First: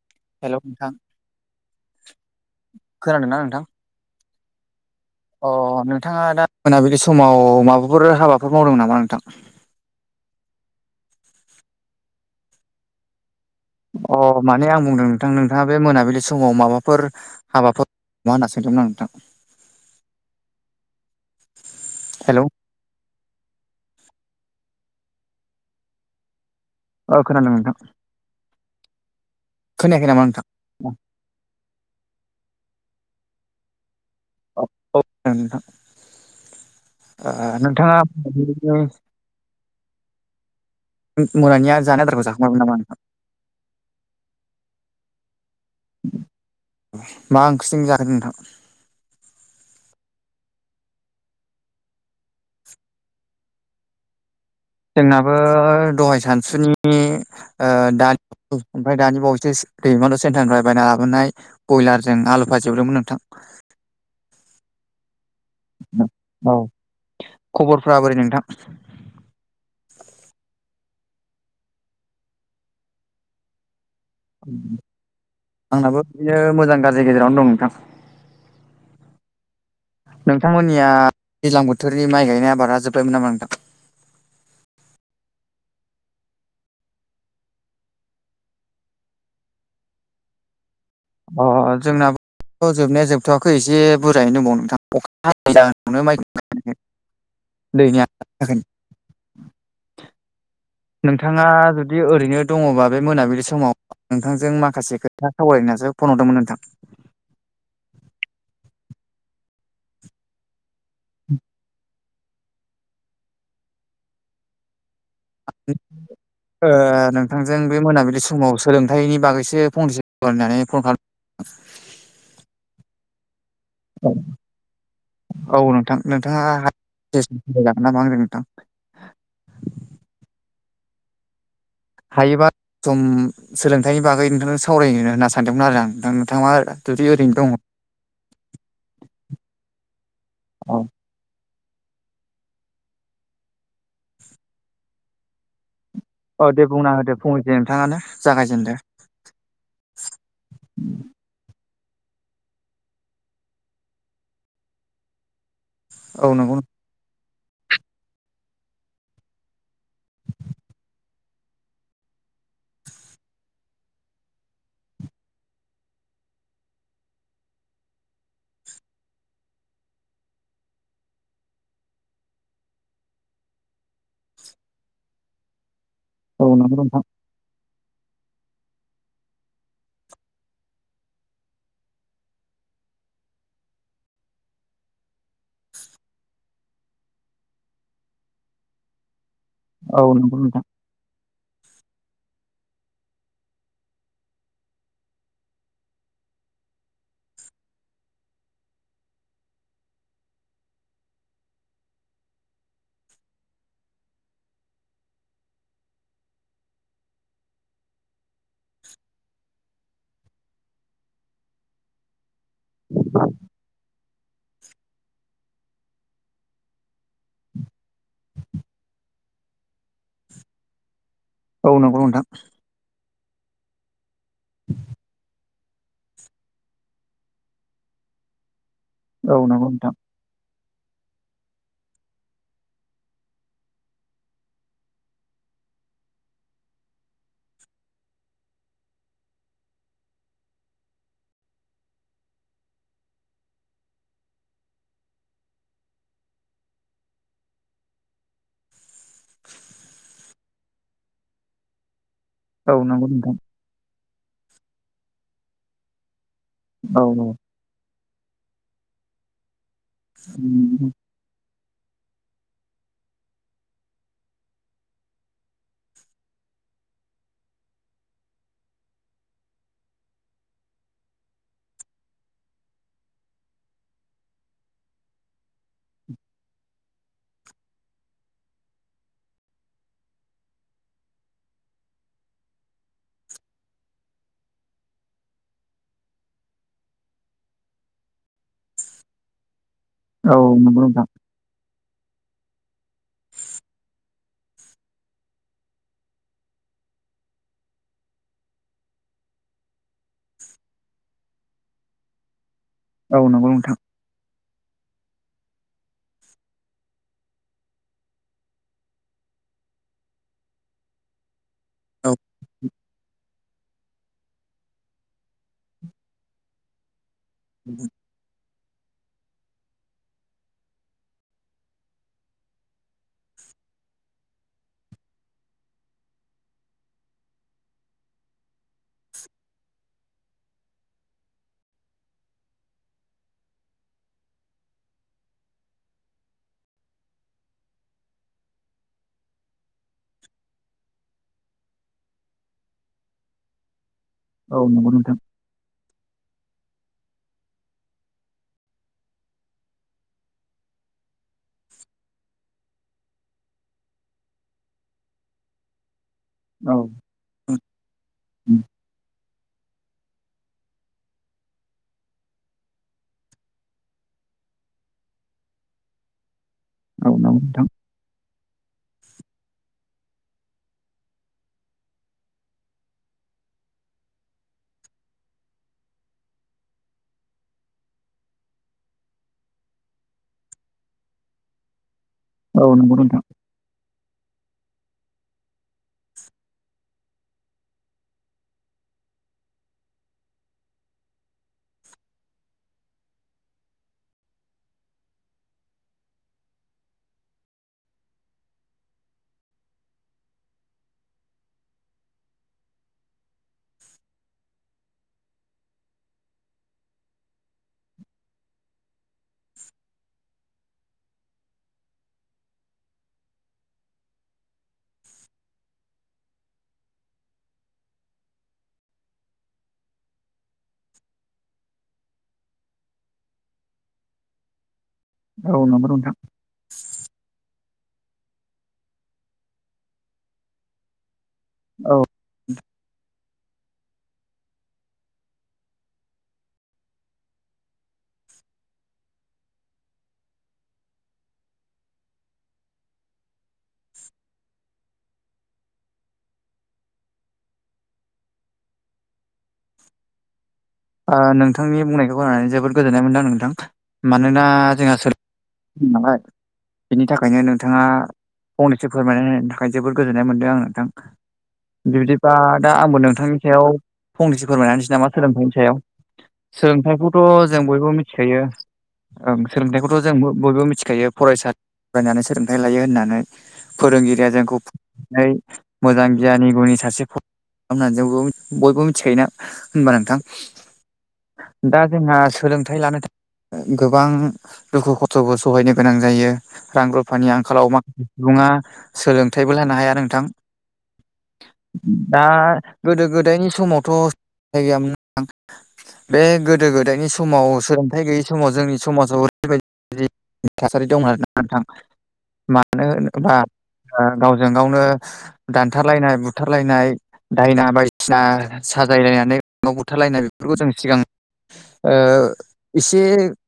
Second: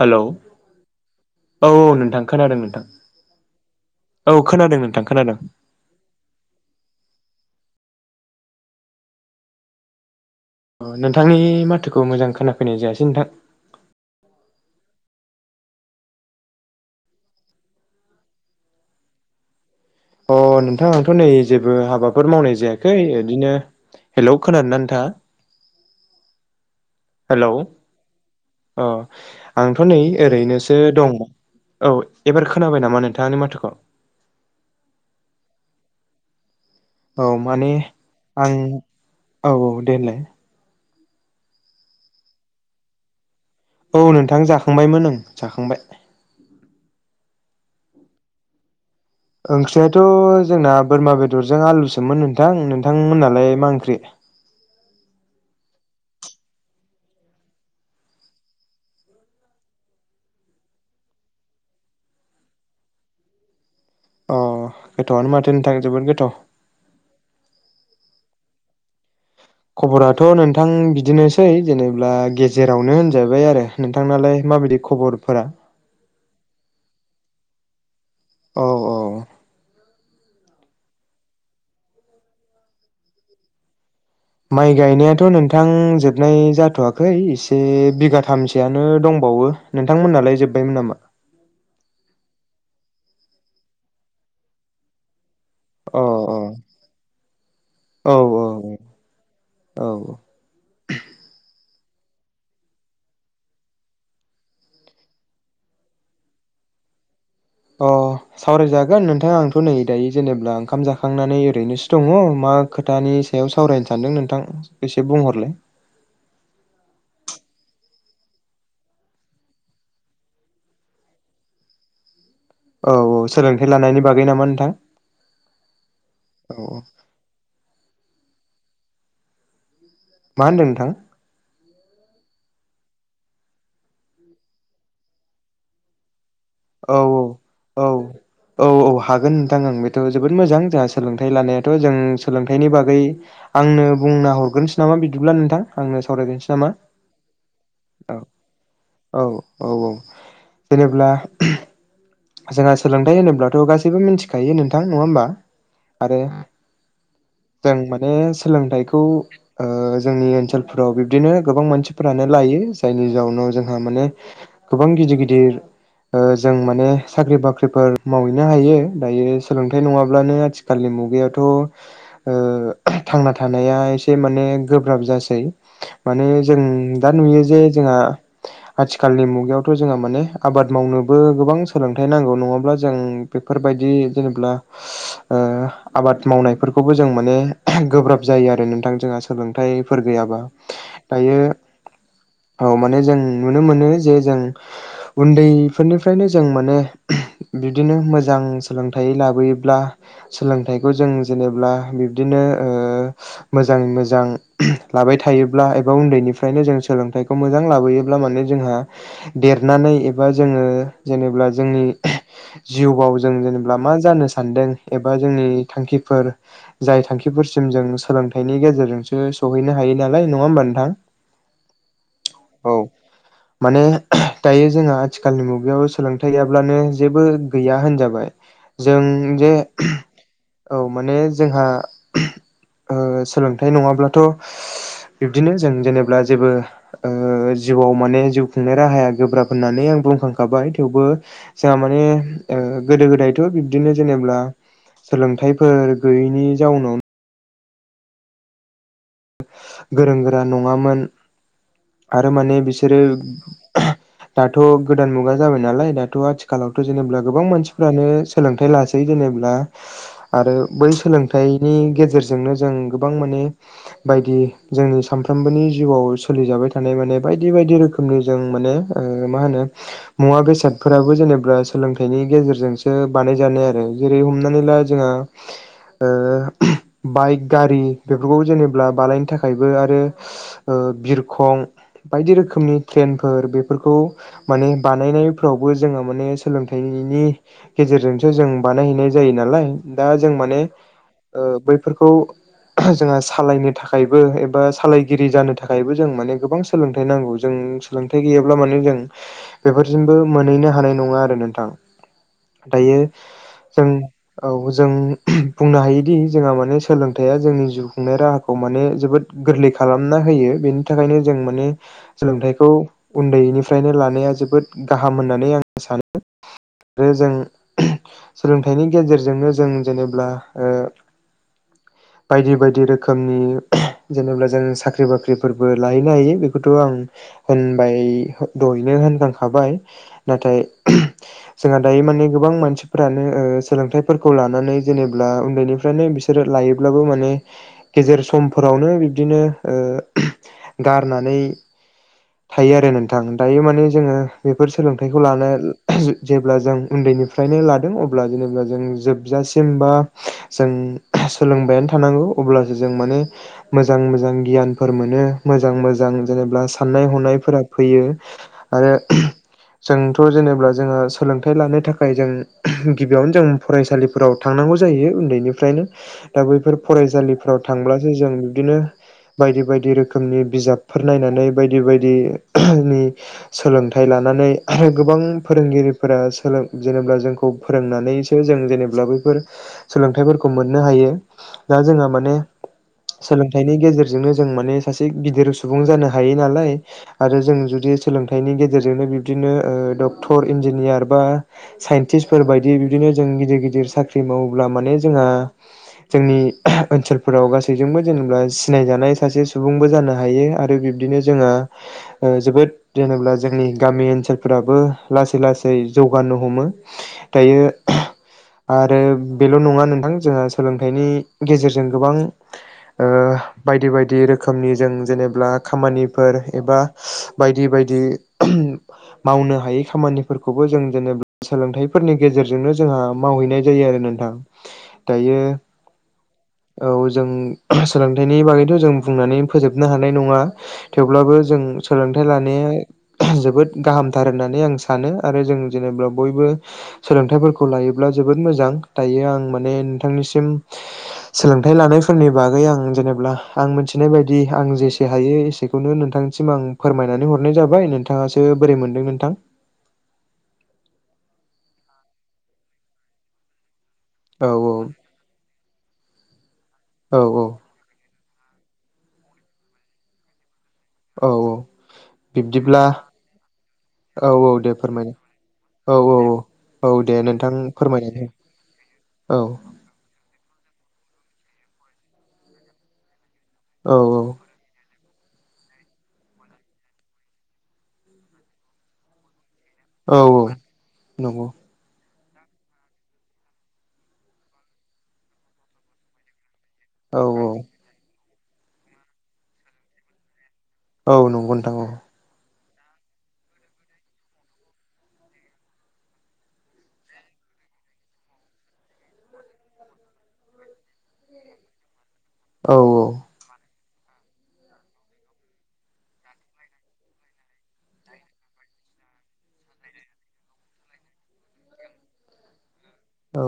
Hello hello नोंथां औ नोंथां खोनादों नोंथां। खोनादोंना नोंथां औ खोनादों नोंथां खोनादों। अ नोंथाङा दा मोनाबिलि समाव माबाफोर हाबाफोर मावदोंनामा नोंथां। अ नोंथांनि माथोखौ मोजां खोनाफैनाय जायासै नोंथां। अ माने आं बुंदों नोंथां नोंथाङा बे मोनाबिलि समाव माबाफोर हाबाफोर [unintelligible] होनना सोंदोंमोन आं नोंथां। अ नोंथांं आंथ' नै जेबो हाबाफोर हेलौ मावनाय जायाखै इदिनो हेलौ खोनादोंना नोंथाङा। ओ हेलौ खोनादों नोंथां अ आंथ' नै खोनायाखै नामा नोंथां ओरैनो ओ दं औ एबार खोनाबाय नामा नोंथाङा आंनि माथोखौ? [unintelligible] नोंथां औ ओ माने नोंथाङा आं [unintelligible] औ औ दे होनलाय। मोनानिया जानो आदारखौ जाखांबायमोन नामा नोंथां? औ नोंथां जाखांबायमोन ओं जाखांबाय। मा ओंख्रिजों जादों नोंथां? ओंख्रियाथ' जोंना बोरमा बेदरजों आलुसोमोन नोंथां नोंथांमोनालाय मा ओंख्रि? जोंनाबो दहाय सानसुनि ओ दा ओमफ्राय दानि बावैसो दैमालु सेन्टारनिफ्राय बायना लाबोनाय बयलारजों आलु भाजि एवदोंमोन नोंथां। अ गोथावआनो माथो नोंथां जोबोद गोथाव। औ खबरफ्रा बोरै नोंथां? खबराथ' नोंथां बिदिनोसै जेनेब्ला गेजेरावनो होनजाबाय आरो। नोंथांनालाय माबायदि खबरफोरा? आंनाबो बिदिनो मोजां गाज्रि गेजेरावनो दं नोंथां। औ। औ नोंथांमोननिया दैज्लां बोथोरनि माइ गायनाय आबादा जोबबायमोन नामा नोंथां? माइ गायनायाथ' नोंथां जोबनाय जाथ'वाखै एसे बिगाथामसोयानो दंबावो। नोंथांमोननालाय जोबबायमोन नामा? अ अ जोंनाबो जोबनाया जोबथ'वाखै एसे बुरजायैनो दंबावो नोंथां। अखा हायैनि अ जाहोनावनो माइखौनो गायनो हायाखै दैनि अ औ आंखालजों। औ। नोंथाङा जुदि ओरैनो दङबा बे मोनाबिलि समाव नोंथांजों माखासे खोथा सावरायनो ओननासो फन हरदोंमोन नोंथां। अ सावरायजागोन नोंथां आंथ' नै दायो जेनेब्ला ओंखाम जाखांनानै ओरैनोसो दङ मा खोथानि सायाव सावरायनो सानदों नोंथां एसे बुंहरलाय। [unintelligible] ओ नोंथांजों बे मोनाबिलि समाव सोलोंथाइनि बागैसो फंनैसो होननानै फन खालाम औ औ सोलोंथाइ लानायनि खालाम बागै नामा नोंथां औ नोंथां नोंथाङा औ औ। [unintelligible] नामा आजों नोंथां? मा होनदों नोंथां? हायोबा सम सोलोंथाइनि बागै नोंथांजों सावरायनो होनना सानदोंमोन आरो आं दा नोंथाङा औ जुदि ओरैनो दङ औ औ औ औ हागोन नोंथां आओं बेथ' जोबोद मोजां औ जा सोलोंथाइ लानायाथ' जों सोलोंथाइनि बागै आंनो बुंना हरग्रोनोसै नामा बिदिब्ला नोंथां? आंनो सावराय औ दे बुंना होदो फंनैसो नोंथाङानो जागायजेनदो। औ औ औ जेनेब्ला जोंहा सोलोंथाइ होनोब्लाथ' गासैबो मिनथिखायो नोंथां नङा होमब्ला? आरो औ नंगौ जों माने सोलोंथाइखौ ओ जोंनि ओनसोलफोराव बिब्दिनो गोबां मानसिफोरानो लायो जायनि जाउनाव जोंहा माने गोबां गिदिर गिदिर ओ जों माने साख्रि बाख्रिफोर मावहैनो हायो दायो सोलोंथाइ नङाब्लानो आथिखालनि मुगायावथ' ओ थांना थानाया एसे माने गोब्राब जासै। माने औ जों नंगौ नोंथां दा नुयो जे जोंहा आथिखालनि मुगायावथ' जोंहा माने आबाद मावनोबो गोबां सोलोंथाइ नांगौ नङाब्ला जों बेफोरबायदि जेनेब्ला ओ आबाद मावनायफोरखौबो जों माने गोब्राब जायो आरो नोंथां जोंहा औ सोलोंथाइफोर नंगौ गैयाबा नोंथां दायो औ माने जों नुनो मोनो जे जों उन्दैफोरनिफ्रायनो जों माने बिदिनो मोजां सोलोंथाइ लाबोयोब्ला सोलोंथाइखौ जों जेनेब्ला बिब्दिनो ओ मोजाङै मोजां लाबाय थायोब्ला एबा उन्दैनिफ्रायनो जों सोलोंथाइखौ मोजां लाबोयो ब्ला माने जोंहा देरनानै एबा जोङो जेनेब्ला जोंनि जिउआव जों जेनेब्ला मा जानो सानदों एबा जोंनि थांखिफोर जाय थांखिफोरसिम जों सोलोंथाइनि गेजेरजोंसो सहैनो हायो नालाय नङा होमबा नोंथां। औ नंगौ नोंथां। औ माने दायो जोंहा आथिखालनि मुगायाव सोलोंथाइ गैयाब्लानो जेबो गैया होनजाबाय जों जे नोंथां औ माने जोंहा ओ सोलोंथाइ नङाब्लाथ' बिब्दिनो जों जेनेब्ला जेबो ओ जिउआव माने जिउ खुंनाय राहाया गोब्राब होननानै आं बुंखांखाबाय। थेवबो जोंहा माने ओ गोदो गोदायथ' बिब्दिनो जेनेब्ला सोलोंथाइफोर गैयैनि जाउनावनो [inaudible] गोरों गोरा नङामोन। आरो माने औ बिसोरो नंगौ नोंथां दाथ' गोदान मुगा जाबाय नालाय दाथ' आथि खालावथ' औ जेनेब्ला नंगौ गोबां मानसिफ्रानो सोलोंथाइ लासै जेनेब्ला आरो नोंथां बै सोलों थाइनि गेजेरजोंनो जों गोबां माने बायदि जोंनि सानफ्रोमबोनि जिउआव सोलिजाबाय थानाय माने बायदि बायदि रोखोमनि जों माने ओ मा होनो मुवा बेसादफोराबो जेनेब्ला सोलोंथाइनि गेजेरजोंसो बानायजानाय आरो जेरै हमनानै ला जोंहा ओ बाइक गारि बेफोरखौ जेनेब्ला बानायनो थाखायबो आरो ओ बिरखं बायदि रोखोमनि ट्रेनफोर बेफोरखौ माने बानायनायफ्रावबो जोङो माने सोलोंथाइनि गेजेरजोंसो जों बानायहैनाय जायो नालाय दा जों औ माने नंगौ नोंथां ओ बैफोरखौ जोंहा सालायनो थाखायबो एबा सालायगिरि जानो थाखायबो जों माने गोबां सोलोंथाइ नांगौ जों सोलोंथाइ गैयाब्ला माने जों बेफोरजोंबो मोनहैनो हानाय नङा आरो नोंथां दायो औ नंगौ नोंथां जों औ जों बुंनो हायोदि जोंहा माने सोलोंथाया जोंनि जिउ खुंनाय राहा खौ माने जोबोद गोरलै खालामना होयो बेनि थाखायनो जों औ [unintelligible] सोलोंथायखौ उन्दैनि फ्रायनो लानाया जोबोद गाहाम होननानै आं सानो आरो जों [inaudible] सोलोंथाइनि गेजेरजोंनो जों जेनेब्ला ओ बायदि बायदि रोखोमनि जेनेब्ला जों साख्रि बाख्रिफोरबो लाहैनो हायो बे बेखौथ' आं होनबाय दहायनो होनखां खाबाय नाथाय जोंहा दायो माने गोबां मानसिफोरानो ओ सोलोंथाइफोरखौ लानानै जेनेब्ला उन्दैनिफ्रायनो बि बिसोर लायोब्लाबो माने गेजेर समफोरावनो बिब्दिनो ओ गारनानै थायो आरो नोंथां दायो माने जोङो औ बेफोर नंगौ नोंथां सोलोंथाइखौ लानो जेब्ला जों उन्दैनिफ्रायनो लादों अब्ला जेनेब्ला जों जोबजासिम बा जों सोलोंबायानो थानांगौ अब्लासो जों माने मोजां मोजां गियानफोर मोनो मोजां मोजां जेनेब्ला औ साननाय हनायफोरा फैयो औ आरो जोंथ' जेनेब्ला जोङो सोलोंथाइ लानो थाखाय जों गिबियावनो जों फरायसालिफोराव थांनांगौ जायो उन्दैनिफ्रायनो दा बैफोर नंगौ फरायसालिफ्राव नोंथां थांब्लासो जों बिदिनो बायदि बायदि रोखोमनि बिजाब। फोर नायनानै बायदि बायदिनि सोलोंथाइ लानानै आरो गोबां फोरोंगिरिफोरा जेनबा जोंखौ फोरोंनानैसो जों जेनब्ला बैफोर सोलोंथाइफोरखौ मोननो हायो दा जोंहा माने औ नंगौ नोंथां। सोलोंथाइनि गेजेरजोंनो जों माने सासे गिदिर सुबुं जानो हायो नालाय। आरो जों जुदि सोलोंथाइनि गेजेरजोंनो बिब्दिनो ओ डक्टर इन्जिनियार बा साइन्टिस्फोर बायदि बिदिनो जों गिदिर गिदिर साख्रि मावोब्ला माने जोंहा जोंनि ओनसोलफोराव गासैजोंबो जेनेबा सिनायजानाय सासे सुबुंबो जानो हायो। आरो बिब्दिनो जोङो जोबोद जेनबाला जोंनि गामि ओनसोलफोराबो लासै लासै जौगानो हमो दायो आरो बेल' नङा नोंथां जोंहा सोलोंथाइनि गेजेरजों गोबां ओ बायदि बायदि रोखोमनि जों जेन ब्ला खामानिफोर एबा बायदि बायदि मावनो हायै खामानिफोरखौबो जों जेन'बा सोलोंथाइफोरनि गेजेरजोंनो जोंहा मावहैनाय जायो आरो नोंथां। दायो औ नंगौ नोंथां औ जों सोलोंथाइनि बागैथ' जों बुंनानै फोजोबनो हा नाय नङा थेवब्लाबो जों सो औ खन्थाइ लानाया जोबोद गाहामथार होननानै आं सानो आरो जों जेनेबा बयबो सोलोंथाइफोरखौ लायोब्ला जोबोद मोजां दायो आं माने नोंथांनिसिम सोलोंथाइ लानायफोरनि बागै आं जेनेबा आं मिथिनाय बायदि आं जे एसे हायो एसेखौनो नोंथांनिसिम आं फोरमायनानै हरनाय जाबाय नोंथाङासो बोरै मोनदों नोंथां? ओ नोंथांनि बुंनायखौ गोननानै जोबोद गोजोननाय मोनदों नोंथां मानोना औ जोंहा नालाय बिनि औ थाखायनो नोंथाङा फंनैसो फोरमायना होनायनि थाखाय जोबोद गोजोननाय मोनदों आं नोंथां। औ औ बिदिबा दा बिब्दिब्ला आंबो नोंथांनि सायाव औ फंनैसो औ फोरमाय दे होनोसै नामा फोरमायनो सोलोंथाइनि औ औ औ दे सोलोंथाइखौथ' नोंथां जों बयबो फोरमायनानै मिथिखायो सो औ सोंलोंथाइखौथ' जों बयबो मिथिखायो फरायसा फरायनानै सोलोंथाइ लायो होननानै। औ फोरोंगिरिया जोंखौनाय मोजां गियानि गुनि सासे होननानै जों बयबो मिथिखायोना? होनबा नोंथां औ औ नंगौ। दा जोंहा सोलोंथाइ लानो थाखाय गोबां दुखु खस्थ'बो सहायनो गोनां जायो। रां औ रुफानि औ आंखालाव माखासे सुबुङा सोलोंथाइबो लानो हाया नोंथां। औ नंगौ नोंथां औ। दा गोदो गोदायनि समावथ' गैयामोन नोंथां। बे गोदो गोदायनि समाव सोलोंथाइ गैयि समाव जोंनि समाजाव ओरैबायदि थासारि दं होन नोंथां औ मानो होनोब्ला ओ गावजों गावनो दानथारलायनाय बुथारलायनाय दायना बायदिसिना साजायलायनानै बुथारलायनाय बेफोरखौ जों सिगां ओ एसे औ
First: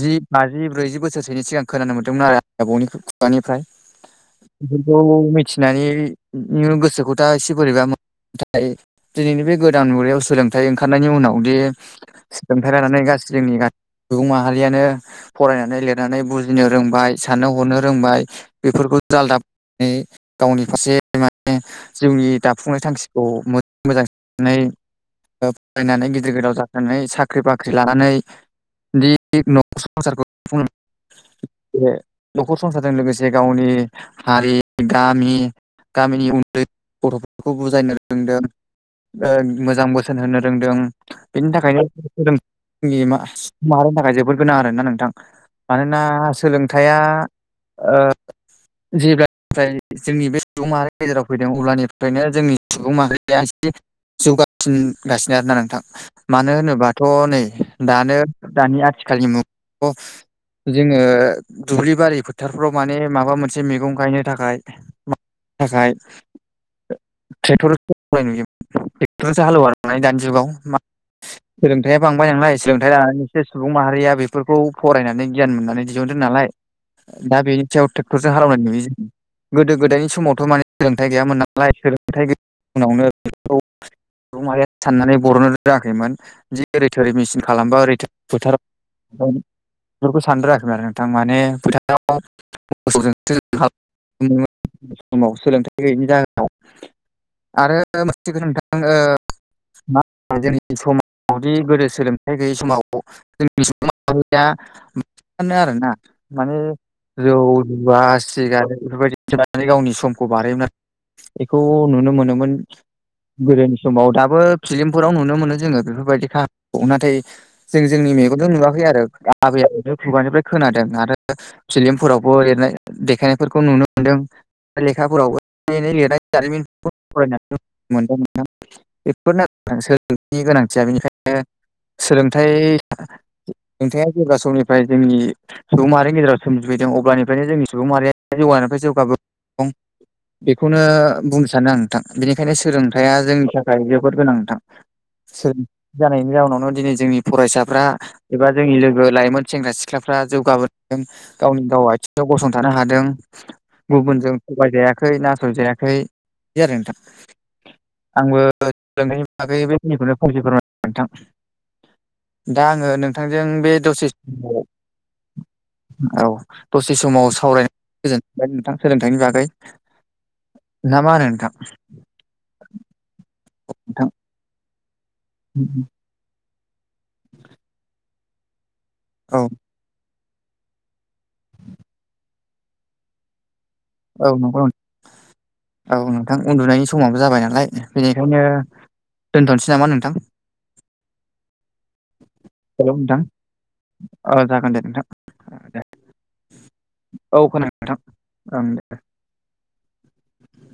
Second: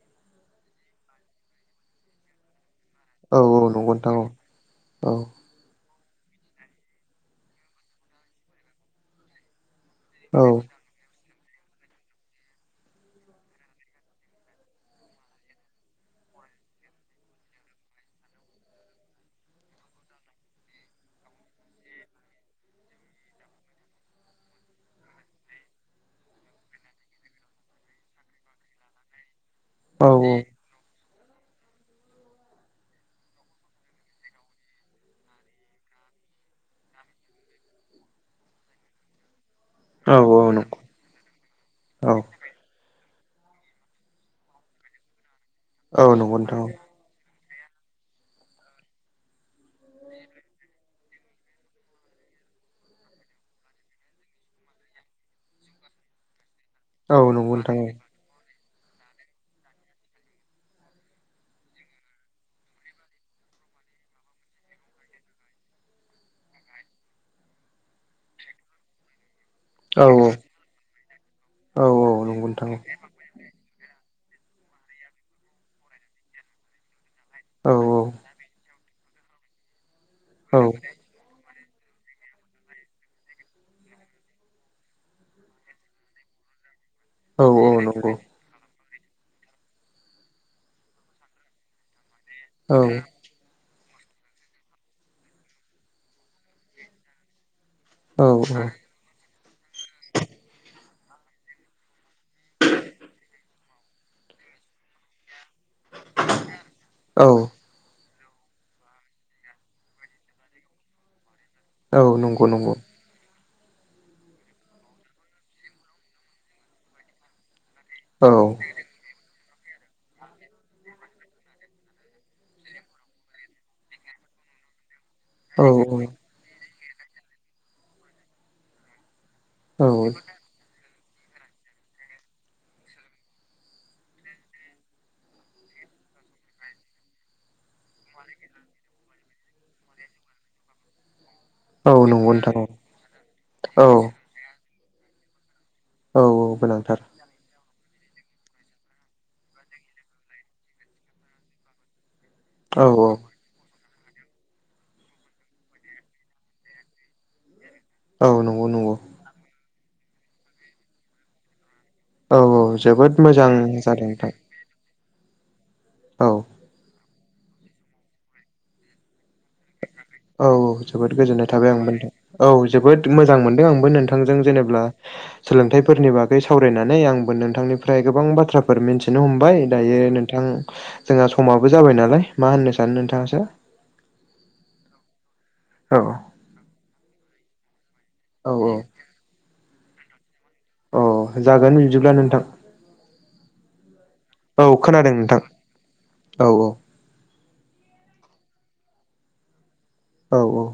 जि बाजि ब्रैजि बोसोरसोनि सिगां खोनानो मोन्दोंमोन आरो आं औ औ आबौनिफ्राय नंगौ नोंथां औ बिनिफ्राय मिथिनानै गोसोखौ दा एसे बोरैबा नाथाय दिनैनि बे गोदान मुगायाव औ सोलोंथाइ ओंखारनायनि उनावदि सोलोंथाइ लानानै गासै जोंनि गासै सुबुं माहारियानो फरायनानै लिरनानै बुजिनो रोंबाय साननो हनो रोंबाय बेफोरखौ आलदा गावनि फारसे माने जिउनि दाफुंनाय थांखिखौ मोजां फरायनानै गिदिर गोलाव जाखांनानै साख्रि बाख्रि लानानै बिदि बे न'खर औ संसारखौ बे न'खर संसारजों लोगोसे गावनि हारि गामि गामिनि उन्दै गथ'फोरखौ बुजायनो रोंदों मोजां बोसोन होनो नंगौ रोंदों बेनि औ थाखायनो माहारिनि थाखाय जोबोद गोनां आरोोना नोंथां औ मानोना नंगौ नोंथां सोलोंथाइया ओ जेब्लानिफ्राय जोंनि बे सुबुं माहारिनि गेजेराव फैदों अब्लानिफ्रायनो जोंनि सुबुं माहारिया जौगासिनगासिनो आरोना नोंथां मानो होनोबाथ' औ नै नंगौ नोंथां दानो दानि आथिखालनि मुग' जोङो दुब्लि बारि फोथारफ्राव माने माबा मोनसे मैगं गायनो थाखाय थाखाय ट्रेक्टर नु्रेटरसो हालेवा औ दानि जुगाव औ नंगौ नोंथां औ नंगौ औ सोलोंथायाइया बांबाय नंगौ नंगौ नलाय औ सोलोंथाइ लानानै जसे सुबुं माहारिया बेफोरखौ फरायनानै गियान मोननानै दिहुनदों नालाय दा बेनि सायाव ट्रेक्टरजों हालेनाय नुयो ज गोदो गोदायनि समावथ' माने सोलोंथाइ गैयामोन नालाय सोलोंथाइ गैया उनावनो साननानै बरनो रोङाखैमोन ओैथर मेचन खालामबा ओै फोथारा बेफोरखौ सानदोाखैमोन आरो नोंथां माने फोथाङाव न समाव सोलोंथाइ गैयिनि जाहोनाव आरो मोनथिगोनांथां मा होनो जोंनि समाजावदि गोदो सोलोंथाइ गैयिै समाव ज आरो ना माने जौ जुवा सिगारेट बेफोरबायदिनानै गावनि समखौ बारहयोमोन आरो बेखौ औ नुनो मोनो नंगौ गोदोनि समाव दाबो फिलिमफोराव नुनो मोनो जोङो बेफोरबायदि खाहानिखौ नाथाय जों जोंनि मेगनजों नुवाखै आरो आबै आबौ खुगानिफ्राय खोनादों आरो फिलि्मफोरावबो लिरनाय देखायनायफोरखौ नुनो मोन्दों लेखाफोरावबो नाय लिरनाय जारिमिन फराय मोनदों सोलोंनि गोनांथिया बेनिखायनो सोलोंथाइ नोंथाङा जेब्ला समनिफ्राय जोंनि सुबुं माहारिनि गेजेराव सोमजिफैदों अब्लानिफ्रायनो जोंनि सुबुं माहारिया जौगानायानिफ्राय जौगाब बेखौनो बुंनो सानो आं बिनिखायनो नोंथां सोलोंथाया जोंनि थाखाय औ जोबोद गोनांथां औ जानायनि जाउनावनो दिनै गोनांथार जोंनि फरायसाफ्रा एबा जोंनि लोगो लाइमोन सेंग्रा सिख्लाफ्रा जौगाबोदों गावनि दाव आथिङाव गसंथानो औ हादों औ गुबुनजों थगायजायाखै नासयजायाखै दि जादों नोंथां औ आंबो नंगौ नंगौ सों बागै बेखिनिखौनो फंसे फोरमाय नोंथां औ दा औ आङो जोबोद नोंथांजों मोजां बे जादों दसे नोंथां समाव औ दसे समाव सावरायनानै गोजोनबाय नोंथां सोलोंथाइनि बागै औ औ ना मा जोबोद होनो गोजोननाय नोंथां? थाबाय आंबो नोंथां औ जोबोद मोजां मोनदों आंबो नोंथां नोंथांजों जेनेा सोलोंथाइफोरनि बागै सावरायनानै आंबो नोंथांनिफ्राय गोबां बाथ्राफोर मिन्थिनो औ हमबाय दायो नोंथां जोंहा समाबो जाबाय नालाय मा होननो सानो नोंथाङासो औ नंगौ औ औ नोंथां उन्दुनायनि समाबो जाबाय नालाय बेनिखायनो औ औ दोनथ'नोसै नामा नोंथां अ जागोन बिदिब्ला नोंथां हेलौ नोंथां औ जागोन दे खोनादों नोंथां दे औ औ औ खोनादोंथां ओं दे औ औ।